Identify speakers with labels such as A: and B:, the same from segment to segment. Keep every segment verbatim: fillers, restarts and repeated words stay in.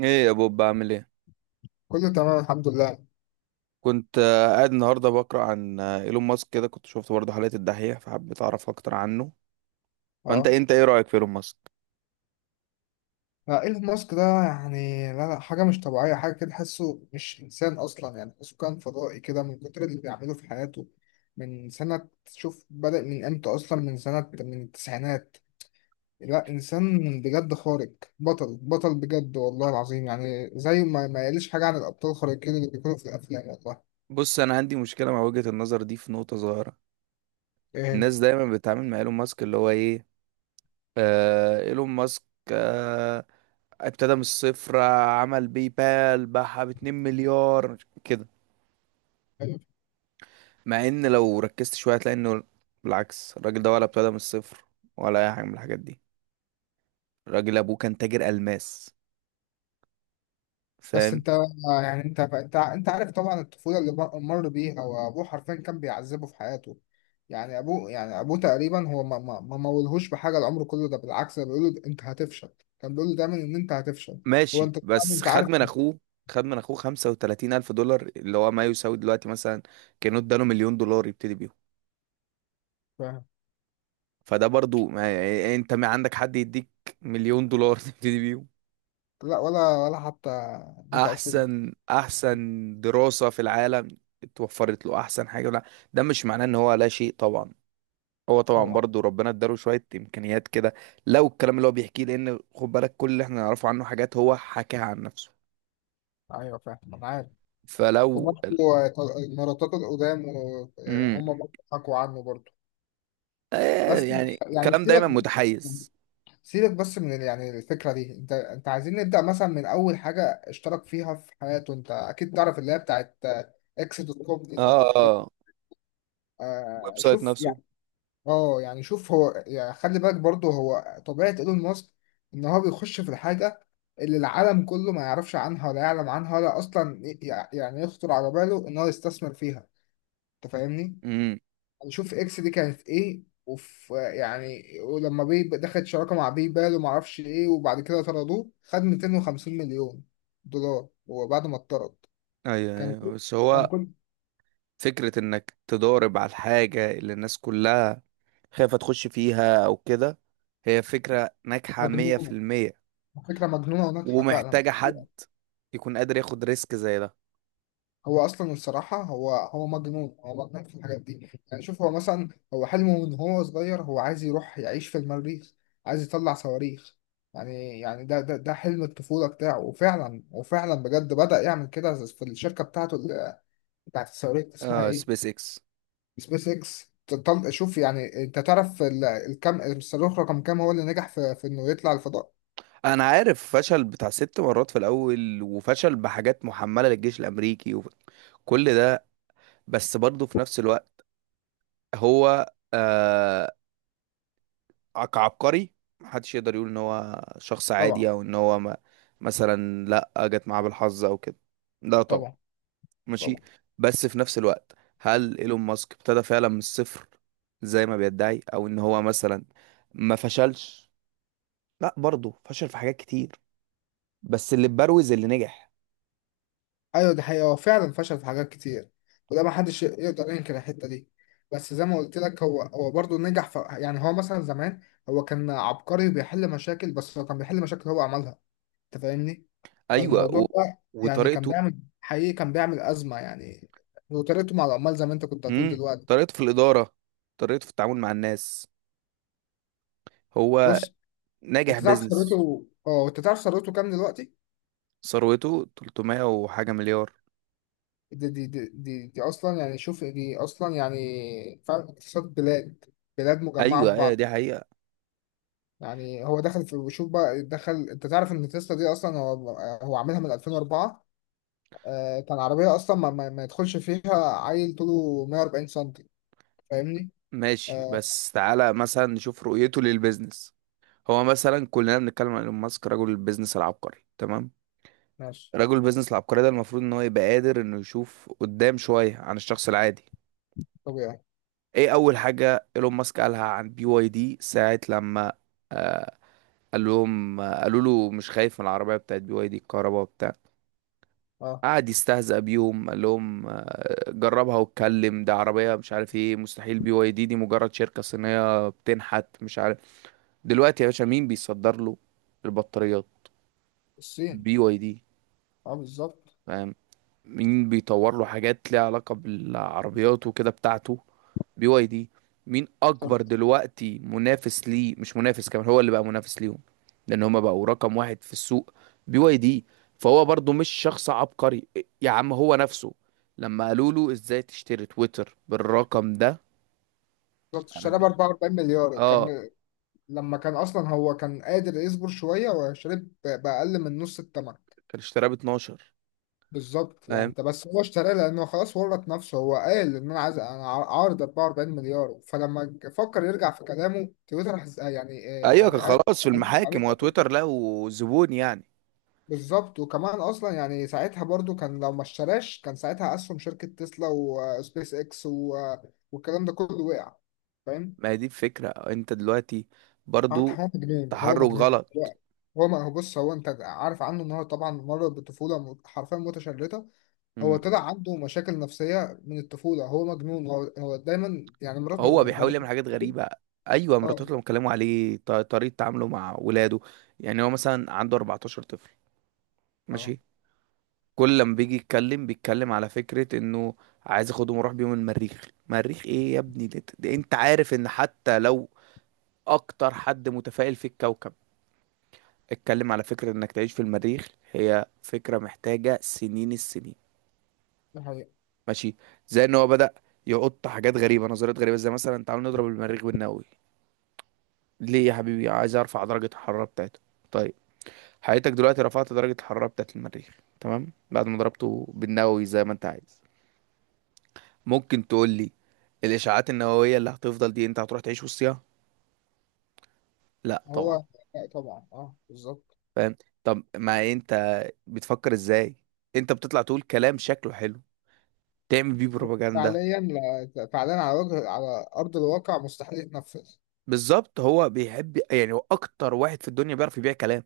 A: ايه يا بوب، بعمل ايه؟
B: كله تمام الحمد لله.
A: كنت آه، قاعد النهارده بقرا عن آه، ايلون ماسك كده. كنت شفت برضه حلقه الدحيح فحبيت اعرف اكتر عنه. فانت
B: اه.
A: انت ايه رايك في ايلون ماسك؟
B: لا، ايلون ماسك ده يعني لا لا حاجة مش طبيعية، حاجة كده تحسه مش إنسان أصلا، يعني تحسه كان فضائي كده من كتر اللي بيعمله في حياته. من سنة، شوف بدأ من إمتى أصلا، من سنة من التسعينات. لا إنسان بجد خارق، بطل بطل بجد والله العظيم، يعني زي ما ما يقلش حاجة عن الأبطال الخارقين اللي بيكونوا في الأفلام والله.
A: بص، انا عندي مشكله مع وجهه النظر دي في نقطه صغيره.
B: إيه
A: الناس دايما بتتعامل مع ايلون ماسك اللي هو ايه. آه، ايلون ماسك. آه، ابتدى من الصفر. آه، عمل باي بال باعها ب اتنين مليار كده، مع ان لو ركزت شويه هتلاقي انه بالعكس، الراجل ده ولا ابتدى من الصفر ولا اي حاجه من الحاجات دي. الراجل ابوه كان تاجر الماس،
B: بس
A: فاهم.
B: انت يعني انت انت انت عارف طبعا الطفوله اللي مر مر بيها، وابوه حرفيا كان بيعذبه في حياته. يعني ابوه، يعني ابوه تقريبا هو ما ما ما مولهوش بحاجه العمر كله ده، بالعكس ده بيقول له انت هتفشل، كان بيقول له دايما ان انت هتفشل. هو
A: ماشي،
B: انت طبعاً
A: بس
B: انت
A: خد
B: عارف.
A: من اخوه، خد من اخوه خمسة وثلاثين الف دولار اللي هو ما يساوي دلوقتي مثلا، كانوا اداله مليون دولار يبتدي بيهم.
B: فاهم.
A: فده برضو ما يعني إيه، انت ما عندك حد يديك مليون دولار تبتدي بيهم.
B: لا ولا ولا حتى مية ألف جنيه.
A: احسن، احسن دراسة في العالم اتوفرت له، احسن حاجة. لا، ده مش معناه ان هو لا شيء طبعا. هو طبعا
B: طبعا.
A: برضو ربنا اداله شوية امكانيات كده، لو الكلام اللي هو بيحكيه، لان خد بالك كل اللي احنا نعرفه عنه حاجات هو حكاها عن نفسه،
B: ايوه فاهم انا عارف.
A: فلو.
B: وبرضه مراتات القدام
A: امم
B: وهم برضه حكوا عنه برضه.
A: آه،
B: بس
A: يعني
B: يعني
A: الكلام
B: سيبك
A: دايما
B: بس، يعني
A: متحيز.
B: سيبك بس من ال- يعني الفكرة دي، انت انت عايزين نبدأ مثلا من أول حاجة اشترك فيها في حياته. انت أكيد تعرف اللي هي بتاعت اكس دوت كوم دي
A: اه،
B: طبعا.
A: اه، الويب
B: آه
A: سايت
B: شوف
A: نفسه.
B: يعني، اه يعني شوف هو يعني خلي بالك برضه هو طبيعة ايلون ماسك ان هو بيخش في الحاجة اللي العالم كله ما يعرفش عنها ولا يعلم عنها ولا أصلا ي- يعني يخطر على باله ان هو يستثمر فيها. انت فاهمني؟
A: امم
B: نشوف اكس دي كانت ايه، وف يعني ولما بي دخلت شراكه مع باي بال وما اعرفش ايه، وبعد كده طردوه خد مائتين وخمسين مليون دولار هو بعد ما اتطرد.
A: ايوه،
B: كان كل-
A: أيوة. بس
B: كان
A: هو
B: كل
A: فكرة انك تضارب على الحاجة اللي الناس كلها خايفة تخش فيها او كده، هي فكرة ناجحة مية في
B: مجنون،
A: المية
B: فكره مجنونه وناجحه فعلا.
A: ومحتاجة حد يكون قادر ياخد ريسك زي ده.
B: هو اصلا الصراحه هو هو مجنون، هو مجنون في الحاجات دي. يعني شوف هو مثلا، هو حلمه من هو صغير هو عايز يروح يعيش في المريخ، عايز يطلع صواريخ. يعني يعني ده ده ده حلم الطفولة بتاعه، وفعلا وفعلا بجد بدأ يعمل كده في الشركة بتاعته بتاعت الصاروخ اسمها
A: اه،
B: ايه.
A: سبيس اكس.
B: سبيس اكس. طل- شوف يعني انت تعرف ال- الكم الصاروخ رقم كام هو اللي نجح في, في انه يطلع الفضاء.
A: انا عارف فشل بتاع ست مرات في الاول، وفشل بحاجات محملة للجيش الامريكي وكل ده. بس برضه في نفس الوقت، هو آه، كعبقري محدش يقدر يقول ان هو شخص
B: طبعا.
A: عادي او ان هو ما مثلا، لا، جت معاه بالحظ او كده. لا طبعا.
B: طبعا.
A: ماشي.
B: طبعا.
A: بس في نفس الوقت، هل ايلون ماسك ابتدى فعلا من الصفر زي ما بيدعي، او ان هو مثلا ما فشلش؟ لا، برضه فشل في حاجات كتير، بس اللي بروز اللي نجح.
B: ايوه دي حقيقة، هو فعلا فشل في حاجات كتير، وده ما حدش يقدر ينكر الحتة دي. بس زي ما قلت لك هو هو برضه نجح في، يعني هو مثلا زمان هو كان عبقري بيحل مشاكل، بس هو كان بيحل مشاكل هو عملها. انت فاهمني.
A: ايوه
B: فالموضوع
A: و...
B: ده يعني كان
A: وطريقته.
B: بيعمل حقيقي، كان بيعمل أزمة يعني. وطريقته مع العمال زي ما انت كنت هتقول
A: امم
B: دلوقتي.
A: طريقته في الاداره، طريقته في التعامل مع الناس. هو
B: بص،
A: ناجح
B: انت تعرف
A: بيزنس.
B: ثروته. اه انت تعرف ثروته كام دلوقتي.
A: ثروته ثلاثمائة وحاجه مليار.
B: دي دي دي, دي, دي اصلا يعني شوف دي اصلا يعني فعلا اقتصاد بلاد، بلاد مجمعه في
A: ايوه، ايوه،
B: بعض.
A: دي حقيقة.
B: يعني هو دخل في، شوف بقى، دخل انت تعرف ان تسلا دي اصلا هو هو عاملها من ألفين وأربعة. آه كان عربيه اصلا ما, ما, ما يدخلش فيها. عيل طوله مائة وأربعين سم. فاهمني.
A: ماشي،
B: آه.
A: بس تعالى مثلا نشوف رؤيته للبيزنس. هو مثلا كلنا بنتكلم عن ايلون ماسك رجل البيزنس العبقري، تمام.
B: ماشي.
A: رجل البيزنس العبقري ده المفروض ان هو يبقى قادر انه يشوف قدام شوية عن الشخص العادي.
B: طبيعي.
A: ايه اول حاجة ايلون ماسك قالها عن بي واي دي ساعة لما قال لهم، قالوا له مش خايف من العربية بتاعت بي واي دي الكهرباء وبتاع؟
B: اه.
A: قعد يستهزأ بيهم، قال لهم آه، جربها واتكلم، ده عربية مش عارف ايه، مستحيل، بي واي دي دي مجرد شركة صينية بتنحت مش عارف. دلوقتي يا باشا مين بيصدر له البطاريات؟
B: الصين.
A: بي واي دي،
B: اه بالظبط.
A: فاهم. مين بيطور له حاجات ليها علاقة بالعربيات وكده بتاعته؟ بي واي دي. مين اكبر
B: بالظبط.
A: دلوقتي منافس ليه؟ مش منافس، كمان هو اللي بقى منافس ليهم، لان هما بقوا رقم واحد في السوق، بي واي دي. فهو برضو مش شخص عبقري. يا عم هو نفسه لما قالوا له ازاي تشتري تويتر بالرقم ده،
B: بالظبط. اشتريها
A: عارف-
B: ب أربعة وأربعين مليار
A: اه.
B: كان، لما كان اصلا هو كان قادر يصبر شويه وشرب باقل من نص الثمن.
A: كان اشتراه ب اتناشر،
B: بالظبط يعني
A: فاهم.
B: انت بس هو اشتراه لانه خلاص ورط نفسه، هو قال ان انا عايز انا عار- عارض أربعة وأربعين مليار، فلما ج- فكر يرجع في كلامه تويتر حس- آه، يعني آه،
A: ايوه،
B: يعني
A: كان
B: قال
A: خلاص في المحاكم
B: عليك.
A: وتويتر له زبون يعني.
B: بالظبط. وكمان اصلا يعني ساعتها برضو كان لو ما اشتراش كان ساعتها اسهم شركه تسلا وسبيس اكس و- آه، والكلام ده كله وقع. فاهم.
A: ما هي دي الفكرة، انت دلوقتي
B: اه
A: برضو
B: هو مجنون، هو
A: تحرك
B: مجنون
A: غلط.
B: هو هو ما هو بص هو انت عارف عنه ان هو طبعا مر بطفوله م- حرفيا متشرده. هو
A: مم.
B: طلع عنده مشاكل نفسيه من الطفوله، هو مجنون، هو هو دايما يعني مراته
A: هو بيحاول
B: مرات.
A: يعمل حاجات غريبة. ايوه،
B: اه.
A: مراتات لما اتكلموا عليه ط- طريقة تعامله مع ولاده. يعني هو مثلا عنده اربعتاشر طفل،
B: اه.
A: ماشي. كل لما بيجي يتكلم بيتكلم على فكرة انه عايز اخدهم واروح بيهم المريخ. مريخ ايه يا ابني؟ ده, ده انت عارف ان حتى لو اكتر حد متفائل في الكوكب اتكلم على فكرة انك تعيش في المريخ، هي فكرة محتاجة سنين السنين.
B: ده حقيقة.
A: ماشي، زي ان هو بدأ يحط حاجات غريبة، نظريات غريبة زي مثلا تعالوا نضرب المريخ بالنووي. ليه يا حبيبي؟ عايز ارفع درجة الحرارة بتاعته. طيب، حضرتك دلوقتي رفعت درجة الحرارة بتاعة المريخ، تمام، بعد ما ضربته بالنووي زي ما انت عايز، ممكن تقول لي الاشعاعات النووية اللي هتفضل دي انت هتروح تعيش وسطها؟ لا
B: هو
A: طبعا،
B: لا طبعا، اه بالظبط.
A: فاهم. طب ما انت بتفكر ازاي؟ انت بتطلع تقول كلام شكله حلو تعمل بيه
B: بس
A: بروباجندا.
B: فعليا لا- فعليا على وجه على ارض الواقع مستحيل يتنفذ.
A: بالظبط، هو بيحب، يعني هو اكتر واحد في الدنيا بيعرف يبيع كلام.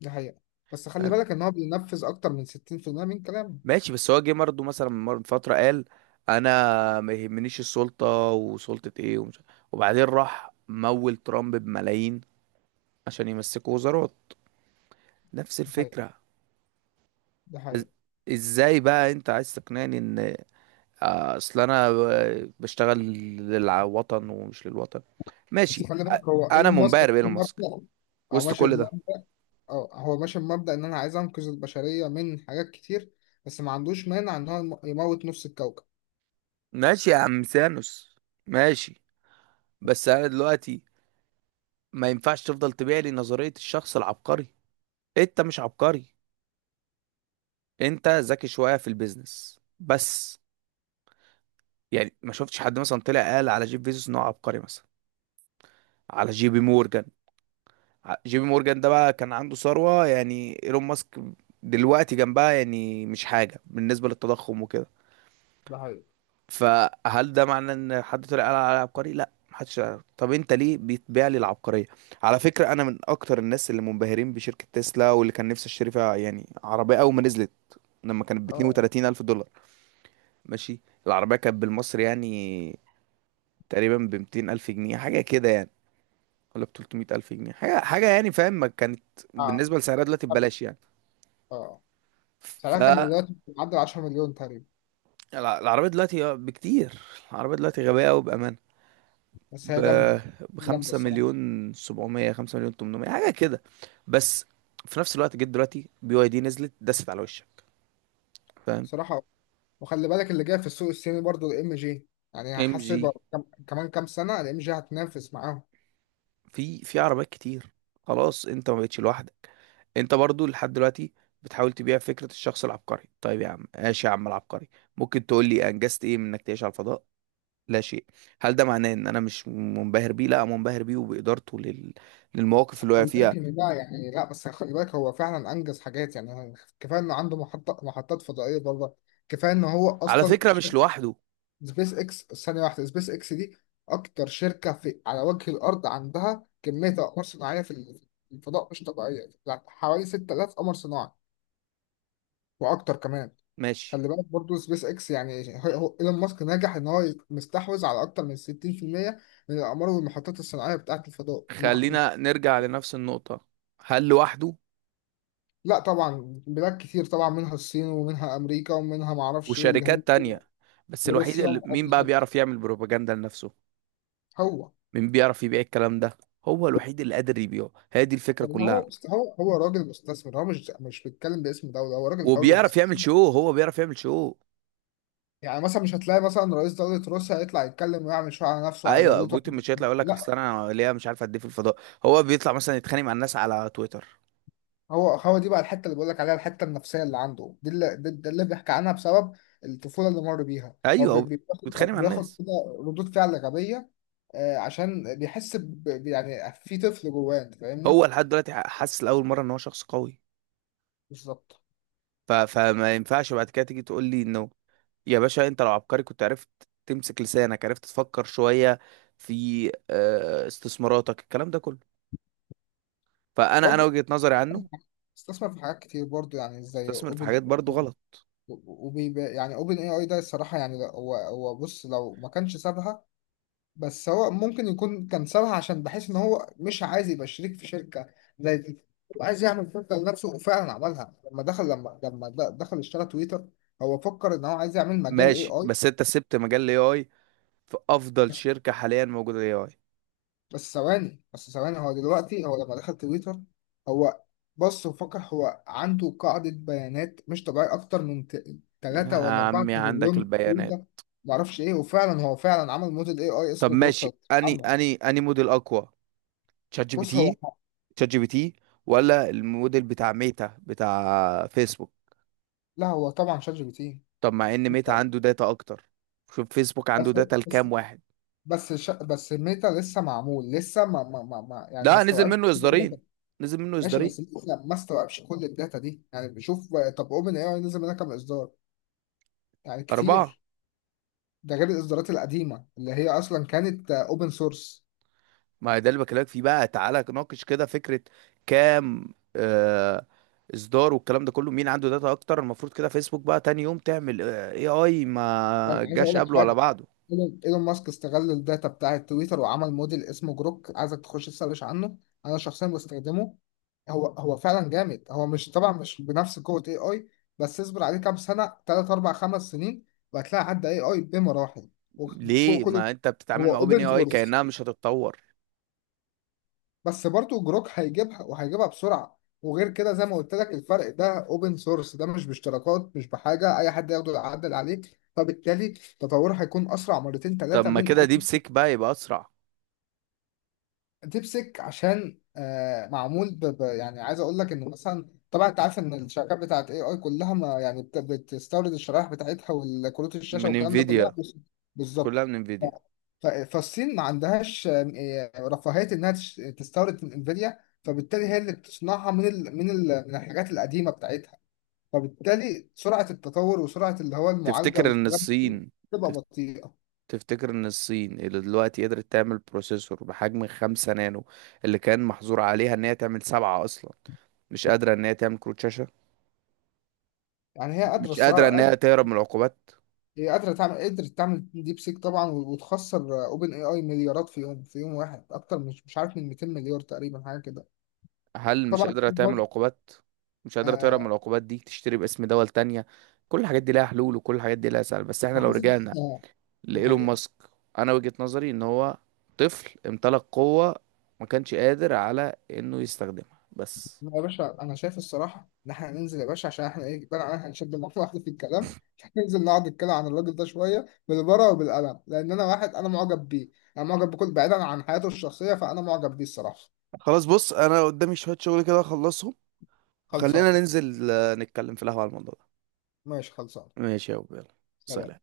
B: ده حقيقة. بس خلي بالك ان هو بينفذ اكتر من ستين في المية من كلامه.
A: ماشي، بس هو جه برضه مثلا من مر- من فترة قال انا ما يهمنيش السلطة، وسلطة ايه ومش، وبعدين راح مول ترامب بملايين عشان يمسكوا وزارات. نفس
B: ده حقيقة.
A: الفكرة.
B: ده
A: إز-
B: حقيقة.
A: ازاي بقى انت عايز تقنعني ان آه، اصل انا ب- بشتغل للوطن ومش للوطن؟
B: بس
A: ماشي
B: خلي
A: أ-
B: بالك هو
A: انا
B: ايلون ماسك
A: منبهر
B: ماشي
A: بايلون ماسك
B: بمبدأ. او
A: وسط
B: ماشي.
A: كل ده.
B: اه هو ماشي بمبدأ ان انا عايز انقذ البشرية من حاجات كتير، بس ما عندوش مانع ان هو يم- يموت نص الكوكب.
A: ماشي يا عم سانوس، ماشي. بس انا دلوقتي ما ينفعش تفضل تبيع لي نظرية الشخص العبقري. انت مش عبقري، انت ذكي شويه في البيزنس بس. يعني ما شفتش حد مثلا طلع قال على جيف بيزوس ان هو عبقري مثلا، على جي بي مورجان. ع- جي بي مورجان ده بقى كان عنده ثروه يعني ايلون ماسك دلوقتي جنبها يعني مش حاجه بالنسبه للتضخم وكده.
B: ده حقيقي.
A: فهل ده معناه ان حد طلع قال على عبقري؟ لا، محدش قال. طب انت ليه بتبيع لي العبقريه؟ على فكره انا من اكتر الناس اللي منبهرين بشركه تسلا، واللي كان نفسي اشتري فيها يعني عربيه اول ما نزلت، لما كانت ب
B: اه.
A: اتنين وتلاتين الف دولار، ماشي. العربية كانت بالمصري يعني تقريبا ب ميتين الف جنيه حاجه كده يعني، ولا ب تلتمية الف جنيه حاجه حاجه يعني، فاهم. ما كانت
B: اه.
A: بالنسبه لسعرها دلوقتي
B: قبل.
A: ببلاش يعني.
B: اه سعرها كان
A: فالعربيه
B: دلوقتي معدي عشرة مليون تقريبا.
A: دلوقتي آه، بكتير، العربيه دلوقتي غبيه قوي بامانه،
B: بس
A: ب
B: هي جامدة. هي جامدة
A: خمسة
B: الصراحة.
A: مليون سبعمية، خمسة مليون ثمانمائة حاجه كده. بس في نفس الوقت جيت دلوقتي بي واي دي نزلت دست على وشك، فاهم.
B: الصراحة وخلي بالك اللي جاي في السوق الصيني برضو الام جي. يعني
A: ام
B: هحس
A: جي
B: بقى كم... كمان كام سنة الام جي هتنافس معاهم.
A: في في عربيات كتير، خلاص انت ما بقتش لوحدك. انت برضو لحد دلوقتي بتحاول تبيع فكرة الشخص العبقري. طيب يا عم، ماشي يا عم العبقري، ممكن تقول لي انجزت ايه من انك تعيش على الفضاء؟ لا شيء. هل ده معناه ان انا مش منبهر بيه؟ لا، منبهر بيه وبإدارته لل...
B: بس
A: للمواقف اللي وقع
B: خلي
A: فيها.
B: بالك ان ده يعني لا، بس خلي بالك هو فعلا انجز حاجات يعني. كفاية انه عنده محطة محطات فضائية برضه. كفاية ان هو
A: على
B: اصلا
A: فكرة مش لوحده.
B: سبيس اكس، ثانية واحدة، سبيس اكس دي أكتر شركة في على وجه الأرض عندها كمية أقمار صناعية في ال- في الفضاء مش طبيعية، يعني حوالي ستة الاف قمر صناعي وأكتر كمان.
A: ماشي،
B: خلي بالك برضو سبيس اكس يعني هو هو ايلون ماسك نجح ان هو مستحوذ على اكتر من ستين في المية من الاقمار والمحطات الصناعيه بتاعه الفضاء. مح...
A: خلينا نرجع لنفس النقطة. هل لوحده؟
B: لا طبعا بلاد كتير طبعا، منها الصين ومنها امريكا ومنها معرفش ايه الهند
A: وشركات تانية، بس الوحيد
B: وروسيا.
A: اللي
B: آه،
A: مين بقى
B: بالظبط.
A: بيعرف يعمل بروباجندا لنفسه؟
B: هو
A: مين بيعرف يبيع الكلام ده؟ هو الوحيد اللي قادر يبيعه، هي دي الفكرة
B: لان
A: كلها.
B: هو مست- هو هو راجل مستثمر، هو مش مش بيتكلم باسم دوله، هو راجل حر
A: وبيعرف يعمل
B: مستثمر.
A: شو، هو بيعرف يعمل شو.
B: يعني مثلا مش هتلاقي مثلا رئيس دوله روسيا يطلع يتكلم ويعمل شو على نفسه على
A: ايوه،
B: دولته.
A: بوتين مش هيطلع يقول لك اصل
B: لا.
A: انا ليا مش عارف قد ايه في الفضاء. هو بيطلع مثلا يتخانق مع الناس على تويتر.
B: هو هو دي بقى الحته اللي بقول لك عليها، الحته النفسيه اللي عنده دي، اللي دي دي اللي بيحكي عنها، بسبب الطفوله اللي مر بيها. هو
A: ايوه،
B: بي-
A: هو
B: بي- بياخد أو
A: بيتخانق مع
B: بياخد
A: الناس.
B: كده ردود فعل غبيه. آه، عشان بيحس ب... ب- يعني في طفل جواه، انت
A: هو
B: فاهمني.
A: لحد دلوقتي حاسس لاول مره ان هو شخص قوي.
B: بالظبط.
A: ف... فما ينفعش بعد كده تيجي تقول لي انه يا باشا، انت لو عبقري كنت عرفت تمسك لسانك، عرفت تفكر شويه في آه، استثماراتك، الكلام ده كله. فانا انا
B: برضه
A: وجهة نظري عنه،
B: استثمر في حاجات كتير برضه، يعني زي
A: استثمر في
B: اوبن.
A: حاجات برضو غلط.
B: وبيبقى يعني اوبن اي اي ده الصراحه يعني، لا- هو هو بص لو ما كانش سابها. بس هو ممكن يكون كان سابها عشان بحيث ان هو مش عايز يبقى شريك في شركه زي دي. هو عايز يعمل شركه لنفسه، وفعلا عملها لما دخل، لما لما د- دخل اشترى تويتر. هو فكر ان هو عايز يعمل مجال اي
A: ماشي،
B: اي.
A: بس انت سبت مجال الاي اي في افضل شركه حاليا موجوده الاي اي.
B: بس ثواني، بس ثواني، هو دلوقتي هو لما دخل تويتر، هو بص وفكر هو عنده قاعدة بيانات مش طبيعية أكتر من
A: يا
B: ثلاثة ولا أربعة
A: عمي، عندك
B: تريليون
A: البيانات.
B: تويتر معرفش إيه. وفعلا هو فعلا عمل موديل إي آي
A: طب
B: اسمه
A: ماشي
B: جروكلت
A: اني
B: عمل.
A: اني اني موديل اقوى، تشات جي بي
B: بص هو.
A: تي؟ تشات جي بي تي ولا الموديل بتاع ميتا بتاع فيسبوك؟
B: لا هو طبعا شات جي بي تي.
A: طب مع ان ميتا عنده داتا اكتر، شوف فيسبوك عنده
B: بس
A: داتا
B: بس
A: لكام واحد.
B: بس ش... بس ميتا لسه معمول لسه ما ما ما ما- يعني ما
A: لا، نزل
B: استوعبش
A: منه
B: كل الداتا.
A: اصدارين، نزل منه
B: ماشي بس
A: اصدارين.
B: لسه ما استوعبش كل الداتا دي يعني. بشوف طب اوبن اي اي نزل منها كام اصدار، يعني
A: اربعة.
B: كتير. ده غير الاصدارات القديمه اللي هي اصلا كانت اوبن سورس.
A: ما هي ده اللي بكلمك فيه بقى، تعالى ناقش كده فكرة كام آه اصدار والكلام ده كله. مين عنده داتا اكتر؟ المفروض كده فيسبوك بقى تاني يوم تعمل اي اي، ما
B: عايز اقول
A: جاش
B: لك
A: قبله ولا
B: حاجه.
A: بعده.
B: ايلون إيلون ماسك استغل الداتا بتاعه تويتر وعمل موديل اسمه جروك. عايزك تخش تسرش عنه، انا شخصيا بستخدمه. هو هو فعلا جامد، هو مش طبعا مش بنفس قوه اي اي، بس اصبر عليه كام سنه، ثلاثة أربعة خمس سنين، وهتلاقي عدى اي اي بمراحل
A: ليه
B: وفوق كل.
A: ما انت بتتعامل
B: هو
A: مع اوبن اي
B: اوبن
A: اي
B: سورس
A: كأنها مش هتتطور؟
B: بس برضو جروك هيجيبها، وهيجيبها بسرعة. وغير كده زي ما قلت لك الفرق ده اوبن سورس ده مش باشتراكات مش بحاجة، اي حد يقدر يعدل عليه، فبالتالي تطوره هيكون اسرع مرتين
A: طب
B: ثلاثة
A: ما
B: من
A: كده ديب سيك بقى يبقى اسرع.
B: ديبسيك. عشان آه معمول ب... ب... يعني عايز اقول لك انه مثلا طبعا انت عارف ان الشركات بتاعت اي اي كلها ما يعني بت... بتستورد الشرائح بتاعتها والكروت الشاشه
A: من
B: والكلام ده كلها
A: انفيديا،
B: بس. بالظبط.
A: كلها من
B: ف...
A: انفيديا.
B: ف... فالصين ما عندهاش آم، آه، رفاهيه انها تش... تستورد من انفيديا، فبالتالي هي اللي بتصنعها من ال... من ال... من الحاجات القديمه بتاعتها. فبالتالي سرعه التطور وسرعه اللي هو المعالجه
A: تفتكر ان
B: والكلام ده
A: الصين،
B: تبقى
A: تف-
B: بطيئه.
A: تفتكر ان الصين اللي دلوقتي قدرت تعمل بروسيسور بحجم خمسة نانو، اللي كان محظور عليها ان هي تعمل سبعة اصلا، مش قادرة ان هي تعمل كروت شاشة،
B: يعني هي قادره
A: مش قادرة ان
B: الصراحه،
A: هي تهرب من العقوبات؟
B: هي قادرة تعمل، قدرت تعمل ديب سيك طبعا وتخسر اوبن اي اي مليارات في يوم، في يوم واحد، اكتر مش مش عارف من مئتين مليار تقريبا حاجة كده.
A: هل مش
B: طبعا
A: قادرة تعمل
B: برضه.
A: عقوبات؟ مش قادرة تهرب من
B: آه
A: العقوبات دي، تشتري باسم دول تانية، كل الحاجات دي لها حلول وكل الحاجات دي لها سهل. بس احنا
B: ما
A: لو رجعنا
B: حصلش. آه، دي
A: لإيلون
B: حقيقة.
A: ماسك، انا وجهة نظري ان هو طفل امتلك قوة، ما كانش قادر على انه يستخدمها بس.
B: لا يا باشا أنا شايف الصراحة إن إحنا ننزل يا باشا، عشان إحنا إيه بقى، أنا هنشد مع واحد في الكلام. ننزل نقعد نتكلم عن الراجل ده شوية بالورقة وبالقلم، لأن أنا واحد أنا معجب بيه، أنا معجب بكل، بعيدا عن حياته الشخصية فأنا معجب بيه الصراحة.
A: خلاص، بص انا قدامي شوية شغل كده اخلصهم،
B: خلصان.
A: وخلينا ننزل آه، نتكلم في القهوة على الموضوع ده.
B: ماشي خلصان.
A: ماشي يا أبو، يلا.
B: سلام.
A: سلام.